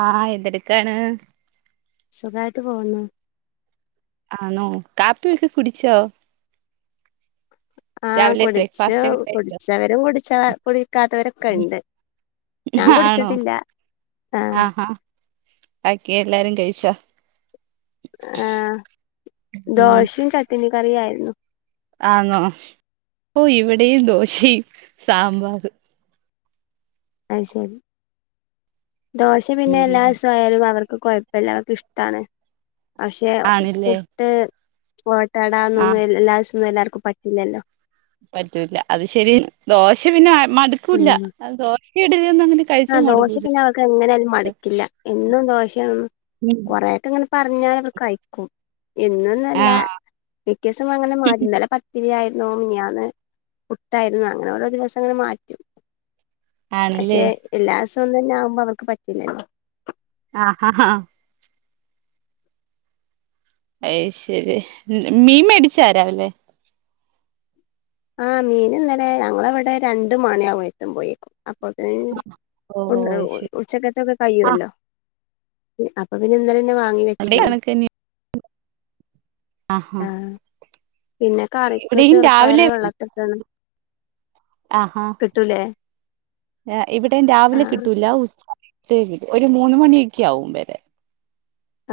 ആഹ് എന്തെടുക്കയാണ്. സുഖായിട്ട് പോവ്ന്നു. ആണോ കാപ്പിയൊക്കെ കുടിച്ചോ? ആഹ് രാവിലെ കുടിച്ചു. ബ്രേക്ക്ഫാസ്റ്റ് ഒക്കെ കഴിച്ചോ കുടിച്ചവരും കുടിച്ച കുടിക്കാത്തവരൊക്കെ ഇണ്ട് ഞാൻ ആണോ കുടിച്ചിട്ടില്ല ആഹ്. ഭാക്കി എല്ലാരും കഴിച്ചോ? ആഹ് ഉം ദോശയും ചട്നി കറി ആയിരുന്നു. ആന്നോ ഓ ഇവിടെയും ദോശയും സാമ്പാറും. അത് ശരി ദോശ പിന്നെ ഉം എല്ലാസയാലും അവർ കൊയപ്പില്ല അതൊക്കെ ഇഷ്ടാണ് പക്ഷെ ആണില്ലേ പുട്ട് മൊ ട്ടടാന്നൊന്നും ആഹ് എല്ലാസൊന്നും എല്ലാവർക്കും പറ്റില്ലല്ലോ. പറ്റൂല അത് ശരി ദോശ പിന്നെ മടുക്കൂല്ല ഉം ദോശ ഇഡലി ഒന്നും അങ്ങനെ കഴി ആഹ് ദോശ പിന്നെ അവർക്ക് എങ്ങനാലും മടുക്കില്ല എന്നും ദോശ യായിട്ട് ഇങ്ങനെ പറഞ്ഞാൽ അവർ കഴിക്കും. ഇന്ന് ഒന്നൊന്നല്ല ആഹ് മിക്കയസും അങ്ങനെ മാരി ഇന്നല പ ത്തിരിയായിരുന്നു മിനിയാന്ന് പുട്ടായിരുന്നു അങ്ങനെ ഓരോ ദിവസം അങ്ങനെ മാറ്റും. പക്ഷെ ആണല്ലേ എല്ലാ ദിവസവും ഒന്നന്നെ ആവുമ്പോ അവർക്ക് പറ്റില്ലല്ലോ. ആഹ് ഹ ഹ. അയ് ശരി മ മീൻ മേടിച്ച രാവിലെ? ആഹ് മീൻ ഇന്നലെ ഞങ്ങളവിടെ രണ്ടു മണിയാകും എത്തുമ്പോയേക്കും. അപ്പോത്തിന് ഓ പിന്നെ അത് ശരി ഉച്ചക്കത്തെ ഒക്കെ ആഹ് കയ്യുവല്ലോ അപ്പൊ പിന്നെ ഇന്നലെന്നെ വാങ്ങി ഇവിടെ വെച്ചിരുന്നു. ആഹ് ഹ പിന്നെ കറിക്ക് ചെറുപ്പയർ വെള്ളത്തിട്ടാണ് ആ ഹാ കിട്ടൂലേ ആ എ ഇവിടെം രാവിലെ ആഹ് കിട്ടൂല ഉച്ച സമയം ത്യേകിത് ഒരു മൂന്ന് മണിയക്കെ ആവും വരെ.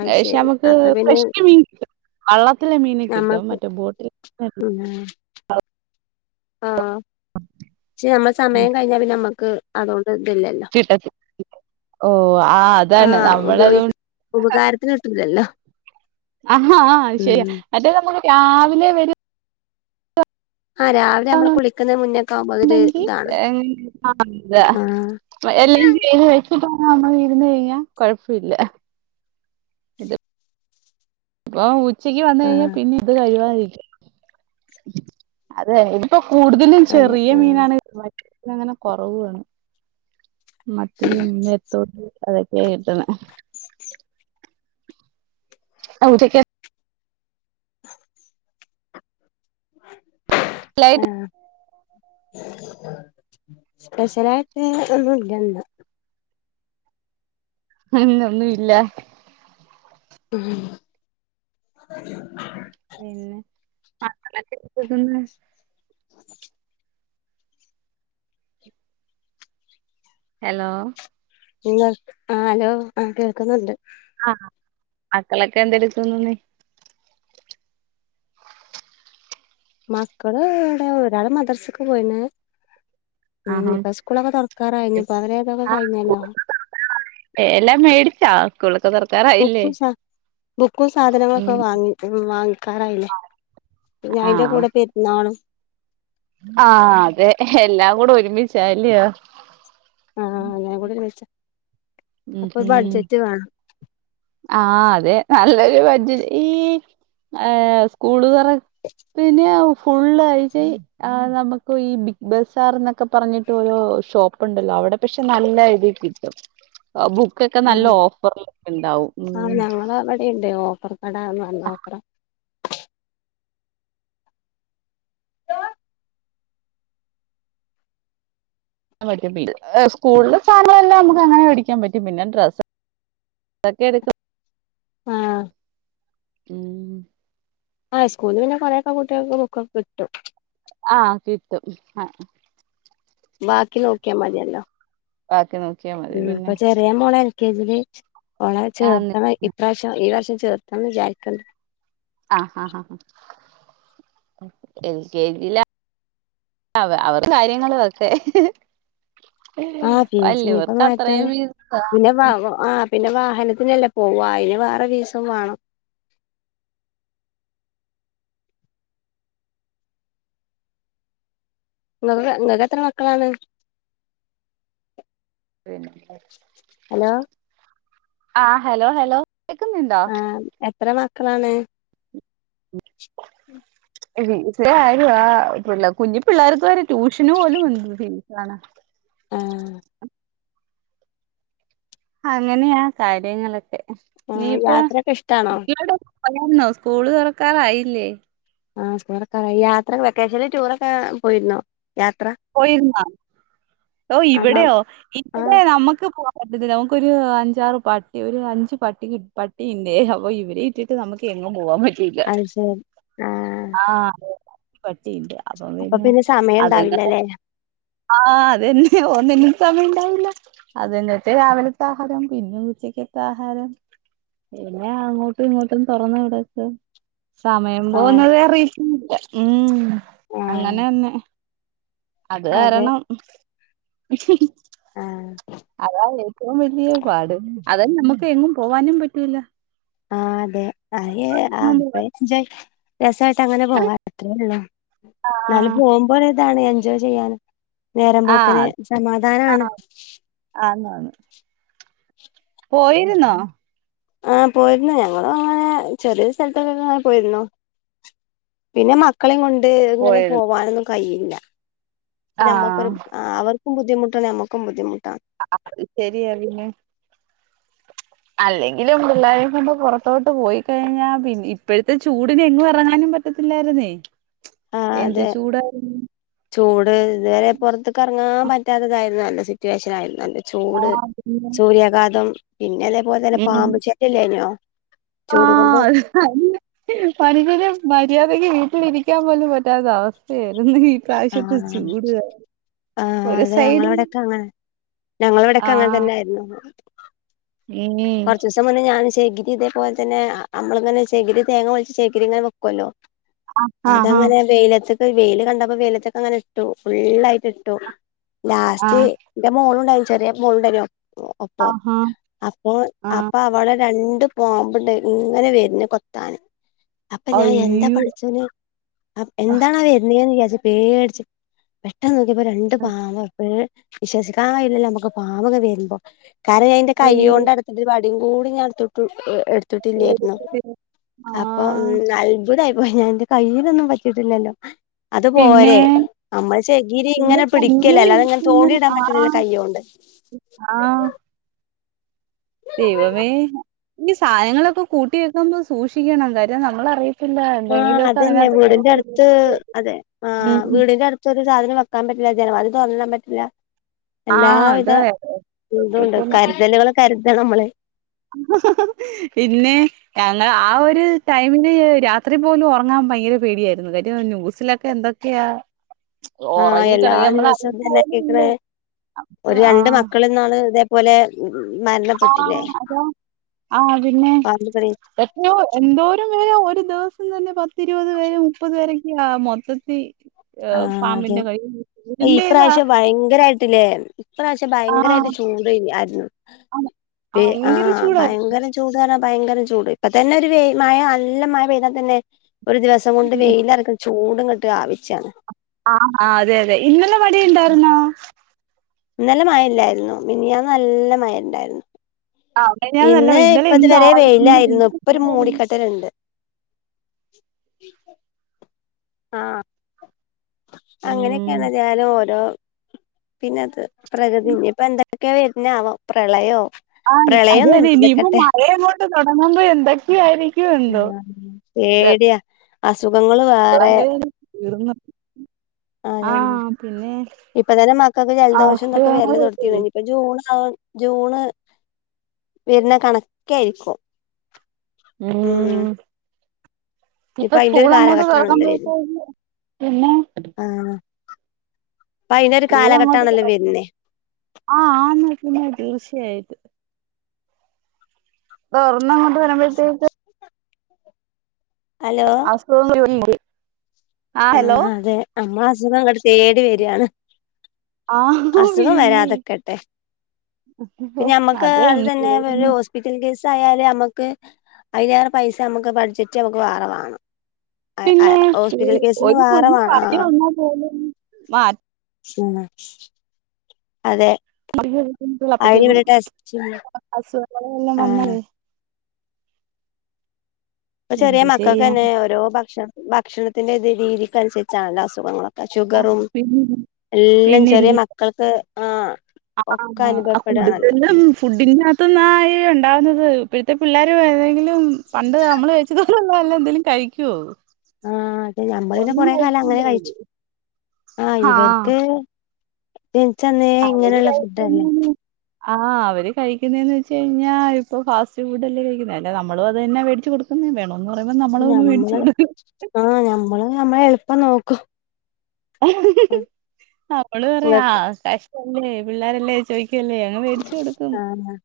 അത് അ പക്ഷെ ശരി നമുക്ക് അപ്പൊ പിന്നെ ഫ്രഷ് മീൻ കിട്ടും വെള്ളത്തിലെ മീൻ കിട്ടും ഞമ്മക്ക് മറ്റ ബോട്ടിൽ ഉം ന്നെ ആഹ്. പക്ഷെ നമ്മളെ സമയം കഴിഞ്ഞാൽ പിന്ന നമുക്ക് അതുകോണ്ട് ണ്ട് ഇത് ഇല്ലല്ലോ കിട്ടത്തി ഓ ആ അതാണ് ആഹ് നമ്മളത് ഉപയോഗിക്ക് ഉപകാരത്തിന് കിട്ടൂല്ലല്ലോ. അ ഹാ ആഹ് അത് ശെരിയാ മറ്റേത് നമ്മക്ക് രാവിലെ വര് ആഹ് രാവിലെ നമ്മള് കുളിക്കുന്ന മുന്നേക്കെ ആവുമ്പോ അതൊരു വരുന്നുണ്ടെങ്കി ഇതാണ് ആഹ്. വെ എല്ലാരും ചെയ്ത് വെച്ചിട്ടാ വന്ന് ഇര്ന്ന് കഴിഞ്ഞാ കൊഴപ്പില്ല. ഇപ്പൊ ഉച്ചയ്ക്ക് വന്ന് കഴിഞ്ഞാ ആഹ് പിന്നെ ഇത് കഴുവാതിരിക്ക. അതെ ഇപ്പൊ കൂടുതലും അതെ ചെറിയ ആഹ് മീനാണ് കിട്ടണെ. പിന്നെ അങ്ങനെ കൊറവു ആണ് മറ്റേ ഈ ഇമ്മരെ തോട്ട്. അതെ കേട്ട്ണ്. അന്റെക്കെ ലൈട്ട് ആഹ് സ്പെഷ്യലായിട്ട് ഒന്നും ഇല്ല ഇണ്ടോ? ഉം ഒന്നു ഇല്ല ഉം പിന്നെ [unintelligible] എലോ ആഹ് ഹലോ ആഹ് കേക്കുന്നുണ്ട് ആഹ് മക്കളൊക്കെ എന്തെടുക്കുന്നുന്ന് മക്കള് ഇവടെ ഒരാള് മദർസക്ക് പോയിന് ഉം ആഹാ ഇപ്പ സ്കൂളൊക്കെ തൊറക്കാറായി ഇനി അവരെ ഇതൊക്കെ കയ്ഞ്ഞല്ലോ ഏ എല്ലാം മേടിച്ചാ സ്കൂളോക്കെ തൊറക്കാറ ബുക്കും സ ബുക്കും ഉം സാധനങ്ങളൊക്കെ വാങ്ങി വാങ്ങിക്കാറായില്ലേ പിന്നെ അയ്ന്റെ ആഹ് കൂടെ പെര്ന്നാളും ആഹ് അതെ എല്ലാം കൂടെ ഒരുമിച്ചാല്യോ ആഹ് എല്ലാ കൂടെ ഒര്മിച്ച ഉം ഉം ആഹ് അതെ നല്ലൊരു ബജ ഈ സ്കൂള് തൊ പിന്നെ ഫുള്ളായിറ്റ് ആഹ് നമ്മക്ക് ഈ ബിഗ് ബസാർ എന്നക്കെ പറഞ്ഞിട്ട് ഓരോ ഷോപ്പ്ണ്ടല്ലോ അവടെ പക്ഷെ നല്ല ഇതി കിട്ടും ബുക്കൊക്കെ നല്ല ആഹ് ഓഫർലൊക്കെ ഉണ്ടാവും ഉം ആഹ് ഇവിടിണ്ട് ഓഫർ കടാ നല്ല ഓഫറാ [unintelligible] സ്കൂളിലെ സാനങ്ങളെല്ലാം നമ്മക്ക് അങ്ങനെ വെടിക്കാൻ പറ്റും പിന്നെ ഡ്രെ സ്സൊക്കെ എട്ക്കും ആഹ് ഉം ആഹ് സ്കൂളില് പിന്നെ കൊറെക്കെ കുട്ടികൾക്ക് ബുക്കൊക്കെ കിട്ടും ആഹ് കിട്ടും ആഹ് ബാക്കി നോക്കിയാ മതിയല്ലോ ബാക്കി നോക്കിയാ മതി പിന്നെ ദിയ മോള് എൽ കെ ജി ല് ഓളെ ചേർത്തണം ഇപ്രാവശ്യം ഈ വർഷം ചേർത്തന്ന് വിചാരിക്ക്ണ്ട് ആ ഹ ഹ എ ൽ കെ ജിലാ അവ അവറ് കാര്യങ്ങളോക്കെ ആഹ് ട്ടിൻസ്പ്പ മാറ്റാ അത്രയും പിന്നെ വാ ആഹ് പിന്നെ വാഹനത്തിനല്ലേ പോവ അയിന് വേറെ ഫീസും വാണം ഇങ്ങകെക്കെ ഇങ്ങക്ക് എത്ര മക്കളാണ് ഹലോ ആഹ് ഹലോ ഹലോ കേക്കുന്നുണ്ടോ ആഹ് എത്ര മക്കളാണ് ഫീസ് ആയി ആഹ് പി കുഞ്ഞി പിള്ളേർക്ക് വരെ ട്യൂഷന് പോലും [unintelligible] ഫീസണ് ആ അങ്ങനെയാ കാര്യങ്ങളൊക്കെ ആ നീയിപ്പൊ യാത്രയൊക്കെ ഇഷ്ടാണോ ഇവിടെ പോയാർന്നോ സ്കൂള് തൊറക്കാറായില്ലേ ആഹ് സ്കൂളൊറോക്കാറായി യാത്ര വെക്കേഷനിൽ ടൂറൊക്കെ പോയിരുന്നോ, യാത്ര പോയിരുന്നാ? ഓഹ് ആണോ ഇവിടെയോ, ആ ഇവിടെ നമ്മക്ക് പോകാ പറ്റത്തില്ല. നമുക്കൊരു അഞ്ചാറ് പട്ടി, ഒരു അഞ്ച് പട്ടി, പട്ടിയുണ്ടേ. അപ്പൊ ഇവരെ ഇട്ടിട്ട് നമുക്ക് എങ്ങും പോവാൻ പറ്റിയില്ല. അത് ശരി ആ ആഹ് പറ്റിയില്ല അപ്പ അപ്പൊ പിന്നെ സമയം അതങ്ങനെ ഉണ്ടാവില്ലല്ലേ ആഹ് അതെന്നെ, ഒന്നിനും സമയം ഉണ്ടാവൂല അതന്നെ ന്നട്ട് രാവിൽത്തെ ആഹാരം, പിന്നെ ഉച്ചക്കെത്തെ ആഹാരം. പിന്നെ അങ്ങോട്ടും ഇങ്ങോട്ടും, തൊറന്ന് കെടെക്ക സമയം ആഹ് പോവുന്നത് അറിയില്ല. ഉം ആഹ് അങ്ങനെന്നെ അത് അതെ കാരണം ആഹ് അതാണ് ഏറ്റവും വലിയ പാട്, അതെന്നെ നമുക്ക് എങ്ങും പോവാനും പറ്റൂല്ല ആഹ് അതെ ആ [unintelligible] രസായിട്ട് അങ്ങനെ പോവാ അത്രേ ഉള്ളു എന്നാലും ആഹ് പോകുമ്പൊ ഒരു ഇതാണ് എൻജോയ് ചെയ്യാൻ നേരം പോക്കിന് സമാധാനാണ്. ആന്നു ആണ് പോയിരുന്നോ ആ പോയിരുന്നു. ഞങ്ങളും അങ്ങനെ ചെറിയൊരു സ്ഥൽത്തൊക്കെ അങ്ങനെ പോയിരുന്നു പിന്നെ മക്കളിം കൊണ്ട് ഇങ്ങനെ പോയിരുന്നു പോവാനൊന്നും കഴിയില്ല ഞമ്മക്കൊരു ആഹ് ആ അവർക്കും ബുദ്ധിമുട്ടാണ്, ഞമ്മക്കും ബുദ്ധിമുട്ടാ. അത് ശെരിയാ പിന്നെ അല്ലെങ്കിലും പിള്ളേരിം കൊണ്ട് പുറത്തോട്ട് പോയി കഴിഞ്ഞാൽ പിന്നെ ഇപ്പഴത്തെ ചൂടിന് എങ്ങും എറങ്ങാനും പ റ്റത്തില്ലായിരുന്നേ. ആഹ് എന്ത് അതെ ചൂടായിരുന്നു. ചൂട് ഇതുവരെ പൊർത്ത്ക്ക് എറങ്ങാൻ പറ്റാത്തതായിരുന്നല്ലോ, സിറ്റുവേഷൻ ആയിരുന്നല്ലോ. ചൂട്, ആഹ് പിന്നെ സൂര്യാഘാതം. പിന്ന അതേപോലെ തന്നെ ഉം പാമ്പു ശല്യല്ലയിനോ ആഹ് [unintelligible] പരീക്ഷക്ക് മര്യാദക്ക് വീട്ടിലിരിക്കാൻ പോലും പറ്റാത്ത അവസ്ഥയായിരുന്നു ഇപ്രാവശ്യത്തെ ആഹ് ചൂട് കാരണം ആഹ് ഒരു അതെ സൈഡ് ഞങ്ങളവിടൊക്കെ അങ്ങനെ, ഞങ്ങളവിടൊക്കെ അങ്ങൻ തന്നെയായിരുന്നു എനി സത്യം പർഞ്ഞാൽ ഞാൻ ചകിരി ഇതേപോലെ തന്നെ, നമ്മളിങ്ങനെ ചകിരി തേങ്ങ പൊളിച്ച് ചകിരി ഇങ്ങനെ വെക്കുല്ലോ. ആഹാ അതങ്ങനെ വെയിലത്ത്ക്ക്, വെയിൽ കണ്ടപ്പോ, വെയിലത്ത്ക്ക് അങ്ങനെ ഇട്ടു. ഫുള്ളായിട്ട് ഇട്ടു. ലാസ്റ്റ് ആഹ് ഇന്റെ മോളുണ്ടായിരുന്നു. ചെറിയ മോള്ണ്ടായിരുന്നു ഒപ്പം ആഹാ അപ്പൊ ആഹ് അവളെ രണ്ട് പാമ്പ്ണ്ട് ഇങ്ങനെ വര്ന് കൊത്താന്. അപ്പൊ ഞാൻ എന്താ അയ്യോ പട്ച്ചോനേ, എന്താണ് ആ വര് നേന്ന് വിചാരിച്ച് പേട്ച്ച്, പെട്ടെന്ന് നോക്കിയപ്പോ രണ്ട് പാമ്പ് വിശ്വസിക്കാൻ കഴിയുന്നില്ല നമുക്ക് പാമ്പ് അണ്ട് വരുമ്പോ. കാരണം ഞാ ഇന്റെ കൈയ്യോ അയ്യോ ഒരു വടിയും കൂടി ഞാൻ എട്ത്തുട്ട്, എടുത്തിട്ടില്ലായിരുന്നു അപ്പൊ, ആഹ് ഉം അത്ഭുതായി പോയി ഞാൻ, എന്റെ കയ്യിനൊന്നും പറ്റിട്ടില്ലല്ലോ. അത് പിന്നെ പോരെ, നമ്മൾ ചകിരി പിന്നെ ഇങ്ങനെ കുഞ്ഞു പിടിക്കല്ലേ. അല്ലാതെ ഇങ്ങനെ ഇരിക്കുന്ന് തോണ്ടിയിടാൻ ആഹ് പറ്റൂലല്ലോ കൈയ്യോണ്ട് ആഹ് ദൈവമേ. ഇനി സാധനങ്ങളൊക്കെ കൂട്ടി വെക്കുമ്പോൾ സൂക്ഷിക്കണം. കാര്യം നമ്മളറിയ ആ അതന്നെ, വീടിന്റെ അട്ത്ത്. അതെ ആ ഉം വീടിന്റെ അട് ത്തൊരു സാധനം വെക്കാൻ പറ്റില്ല, ജനവാതിൽ തൊർന്നിടാൻ പറ്റില്ല. ആഹ് അത് എല്ലാവിധ ഇതുംണ്ട്. ശ്രദ്ധിക്കണം കരുതലുകൾ, കരുതണം നമ്മള് പിന്നെ ഞങ്ങള്, ആ ഒരു ടൈമില് രാത്രി പോലും ഒറങ്ങാൻ ഭയങ്കര പേടിയായിരുന്നു. കാര്യം ന്യൂസിലൊക്കെ എന്തൊ ക്ക്യാ ആഹ് എല്ലാ ഒറങ്ങികഴിഞ്ഞാ നമ്മൾ ദിവസവും അറിയത്തു ഇതന്നെ പോലും കേക്കണേ ഇല്ലേ. ഒരു രണ്ട് ആഹ്. മക്കള് ഇന്നാള് ഇതേപോലെ മരണപ്പെട്ടില്ലേ. ആഹ് അതാ പാമ്പ് കടിയേറ്റ്. നോ. എന്തോരം പേരാ ഒരു ദിവസം തന്നെ. പത്തിരുപത് പേരെ മുപ്പത് പേരക്കെയാ ആ മൊത്തത്തി. പാമ്പിന്റെ കടി കൊണ്ട് ഈ പ്രാവശ്യം ഭയങ്കരയായിട്ടില്ലേ. ഈ പ്രാവശ്യം ഭയങ്കരായിട്ട് ആഹ് ചൂട് തന്നെയാരുന്നു. ആണ് ദേ ഭയങ്കര ആഹ് ചൂടായിരുന്നു ഭയങ്കരം ചൂട് കാരണം ഭയങ്കരം ചൂട്. ഇപ്പ തന്നെ ഒരു വെ മയ, നല്ല മഴ പെയ്താ തന്നെ ഒരു ദിവസ്. കൊണ്ട് വെയിലൊറെക്കും ചൂടും കെട്ട് ആവിച്ചാണ്. ആഹ് ആഹ് അതെ അതെ. ഇന്നലെ മഴ ഒണ്ടാരുന്നോ? ഇന്നലെ മയയില്ലാരുന്ന്. മിനിഞ്ഞാന്ന് നല്ല മഴ ഒണ്ടാരുന്നു. മിനിഞ്ഞാന്ന് നല്ല ഇന്ന് മഴ ഇന്നലെ ഇപ്പ എന്ത് ഇതുവരെ ആവി വെയിലാരുന്നു. ഇപ്പൊ ഒരു മൂടിക്കെട്ടലുണ്ട്. ആഹ്, ഉം അങ്ങനെയെക്കെയാണ് ഞാനും ഓരോ. പിന്നത് പ്രകൃതി ഇനിയിപ്പ എന്തൊക്കെയാ വെരുന്നാവോ പ്രളയോ. ആഹ് അതെ അതെ പ്രളയൊന്നുല്ല ഇനിയിപ്പോ ഇതൊക്കട്ടെ മഴ അങ്ങോട്ട് തൊടങ്ങുമ്പോ എന്തൊക്കെയാരിക്കും എന്തോ. പേടിയാ അസുഖങ്ങള്- വേറെ [unintelligible] തീർന്നു ആഹ് പിന്നെ. ഇപ്പ തന്നെ മക്കക്ക് ജലദോഷെന്നെക്കെ വെരല് അസുഖങ്ങള് തൊടങ്ങിയതാ ഇനിപ്പഴ്. ജൂണ് ഏഹ് ജൂണ്, വെരുന്ന കണക്ക് ആരിക്കും. ഉം ഉം ഇപ്പൊ ഇപ്പ അയിന്റെ ഒരു സ്കൂളങ്ങോട്ട് കാലഘട്ടാണല്ലോ വര് തൊറക്കുമ്പഴത്തേക്ക് പിന്നെ. ആഹ് ഇപ്പൊ അയിന്റെ ഒരു സ്കൂളങ്ങോട്ട് കാലഘട്ടാണല്ലോ തൊറക്കുമ്പം വരുന്നേ ആഹ് ആന്ന് പിന്നെ തീർച്ചയായിട്ടും. ഇപ്പം തൊറന്നങ്ങോട്ട് വെരമ്പഴ്ത്തേക്ക്. ഹലോ [unintelligible] ആ ഹലോ ആഹ്, അതെ നമ്മെള അസുഖം അങ്ങോട്ട് തേടി വെരികാണ്. ആ അസുഖം പിന്നില്ലേ വരാതെ നിക്കട്ടെ പിന്നെ നമ്മെക്ക് അത് തന്നെ ഒരു ഹോസ്പിറ്റൽ കേസായാല് നമ്മെക്ക്. അതിലേറെ പൈസ നമുക്ക് ബഡ്ജറ്റി നമുക്ക് വേറെ വാങ്ങണം. പിന്നെ ഒരു വേറെ കുഞ്ഞ് വേണം പനി വന്നാ പോലും മാ [unintelligible] അതെ അതിന് പ്പഴത്തേക്ക് ഇവിടെ ടെസ്റ്റ് അസുഖങ്ങള് വെല്ലോം ആഹ് വന്നാലേ. ഇപ്പ ചെറിയ എന്ത് മക്കൾക്ക് ചെയ്യാൻ തന്നെ, ഓരോ ഭക്ഷണ ഭക്ഷണത്തിന്റെ രീതിക്കനുസരിച്ചാണല്ലോ അസുഖങ്ങള്. ആ ഷുഗറും എല്ലാം പിന്നില്ലേ ചെറിയ മക്കൾക്ക് ആഹ്- ഒക്കെ അനുഭവപ്പെടാണല്ലോ. ഫുഡിനാത്തുന്നാ ഇത് ഒണ്ടാവുന്നത്. ഇപ്പഴത്തെ പിള്ളേര് ഏതെങ്കിലും പണ്ട് നമ്മെള്. ഇതുപോലുള്ളയെന്തേലും കഴിക്കുവോ? ആഹ് അതെ നമ്മളന്നെ ഒന്നും കൊറെ കാലം അങ്ങനെ കഴിക്കില്ലേ കഴിച്ചു ആ ആഹ് ഇവെരെക്കെ. ജനിച്ചന്നെ. അവര് കഴിക്ക്ന്നെ. ആഹ് അവര് കഴിക്കുന്നതെന്ന് വെച്ച് കഴിഞ്ഞാ. ഇപ്പൊ ഫാസ്റ്റ് ഫുഡല്ലേ കഴിക്കുന്നേ. അല്ല നമ്മളും അത് തന്നാ മേടി ച്ച് കൊടുക്കുന്നേ വേണം എന്ന് പറയുമ്പോ നമ്മളതങ്ങ് മേടിച്ച് ഞമ്മള് കൊടുക്കും. ആഹ് നമ്മെളും നമ്മടെഎളുപ്പം നോക്കും. നമ്മെള് പറയും ആ ഇങ്ങക്ക് കഷ്ടല്ലേ, പിള്ളാരല്ലേ ചോദിക്ക്വല്ലേ. അങ്ങ് മേടിച്ച് കൊടുക്കും ആഹ്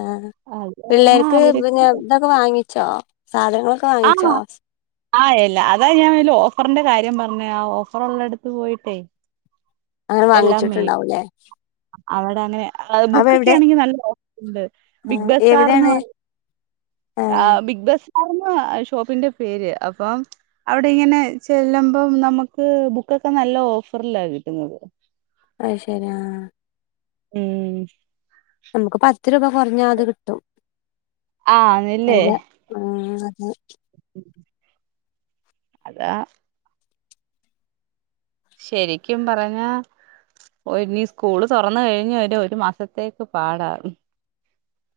ആഹ് അതാണ് അവര്ക്കും. ബുക്ക് വാങ്ങിച്ചോ സാധനങ്ങളൊ ആഹ് ആയല്ലോ അതാ ഞാൻ വല്ല ഓഫറിന്റെ കാര്യം പറഞ്ഞേ ആഹ് ഓഫറുള്ള എടുത്ത് പോയിട്ടേ. അങ്ങനെ എല്ലാം മേടിക്കും വാങ്ങിച്ചിട്ടുണ്ടാവൂല്ലേ? അവിടെ അങ്ങനെ ആഹ് അവ ബുക്ക്‌ ഒക്കെ എവിടെ ആണെങ്കിൽ നല്ല ഓഫറുണ്ട് ആ ബിഗ് ബസാർ എവിടെയാണ് എന്നുപറഞ്ഞു. ആ ആഹ് ബിഗ് ബസാർന്ന് ആഹ് ഷോപ്പിന്റെ പേര്, അപ്പം. അവിടെ ഇങ്ങനെ ചെല്ലുമ്പോ നമുക്ക് ബുക്ക് ഒക്കെ നല്ല ഓഫറിൽ കിട്ടുന്നത്. അത് ശരി ആഹ്. ഉം നമുക്ക് പത്ത് രൂപ കുറഞ്ഞാൽ അത് കിട്ടും. ആണല്ലേ? ആഹ് അതെ. അതാ ശരിക്കും പറഞ്ഞാൽ. ഓഹ് ഇനി സ്കൂള് തുറന്നു കഴിഞ്ഞുവരെ ഒരു മാസത്തേക്ക് പാടാ.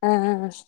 ആഹ്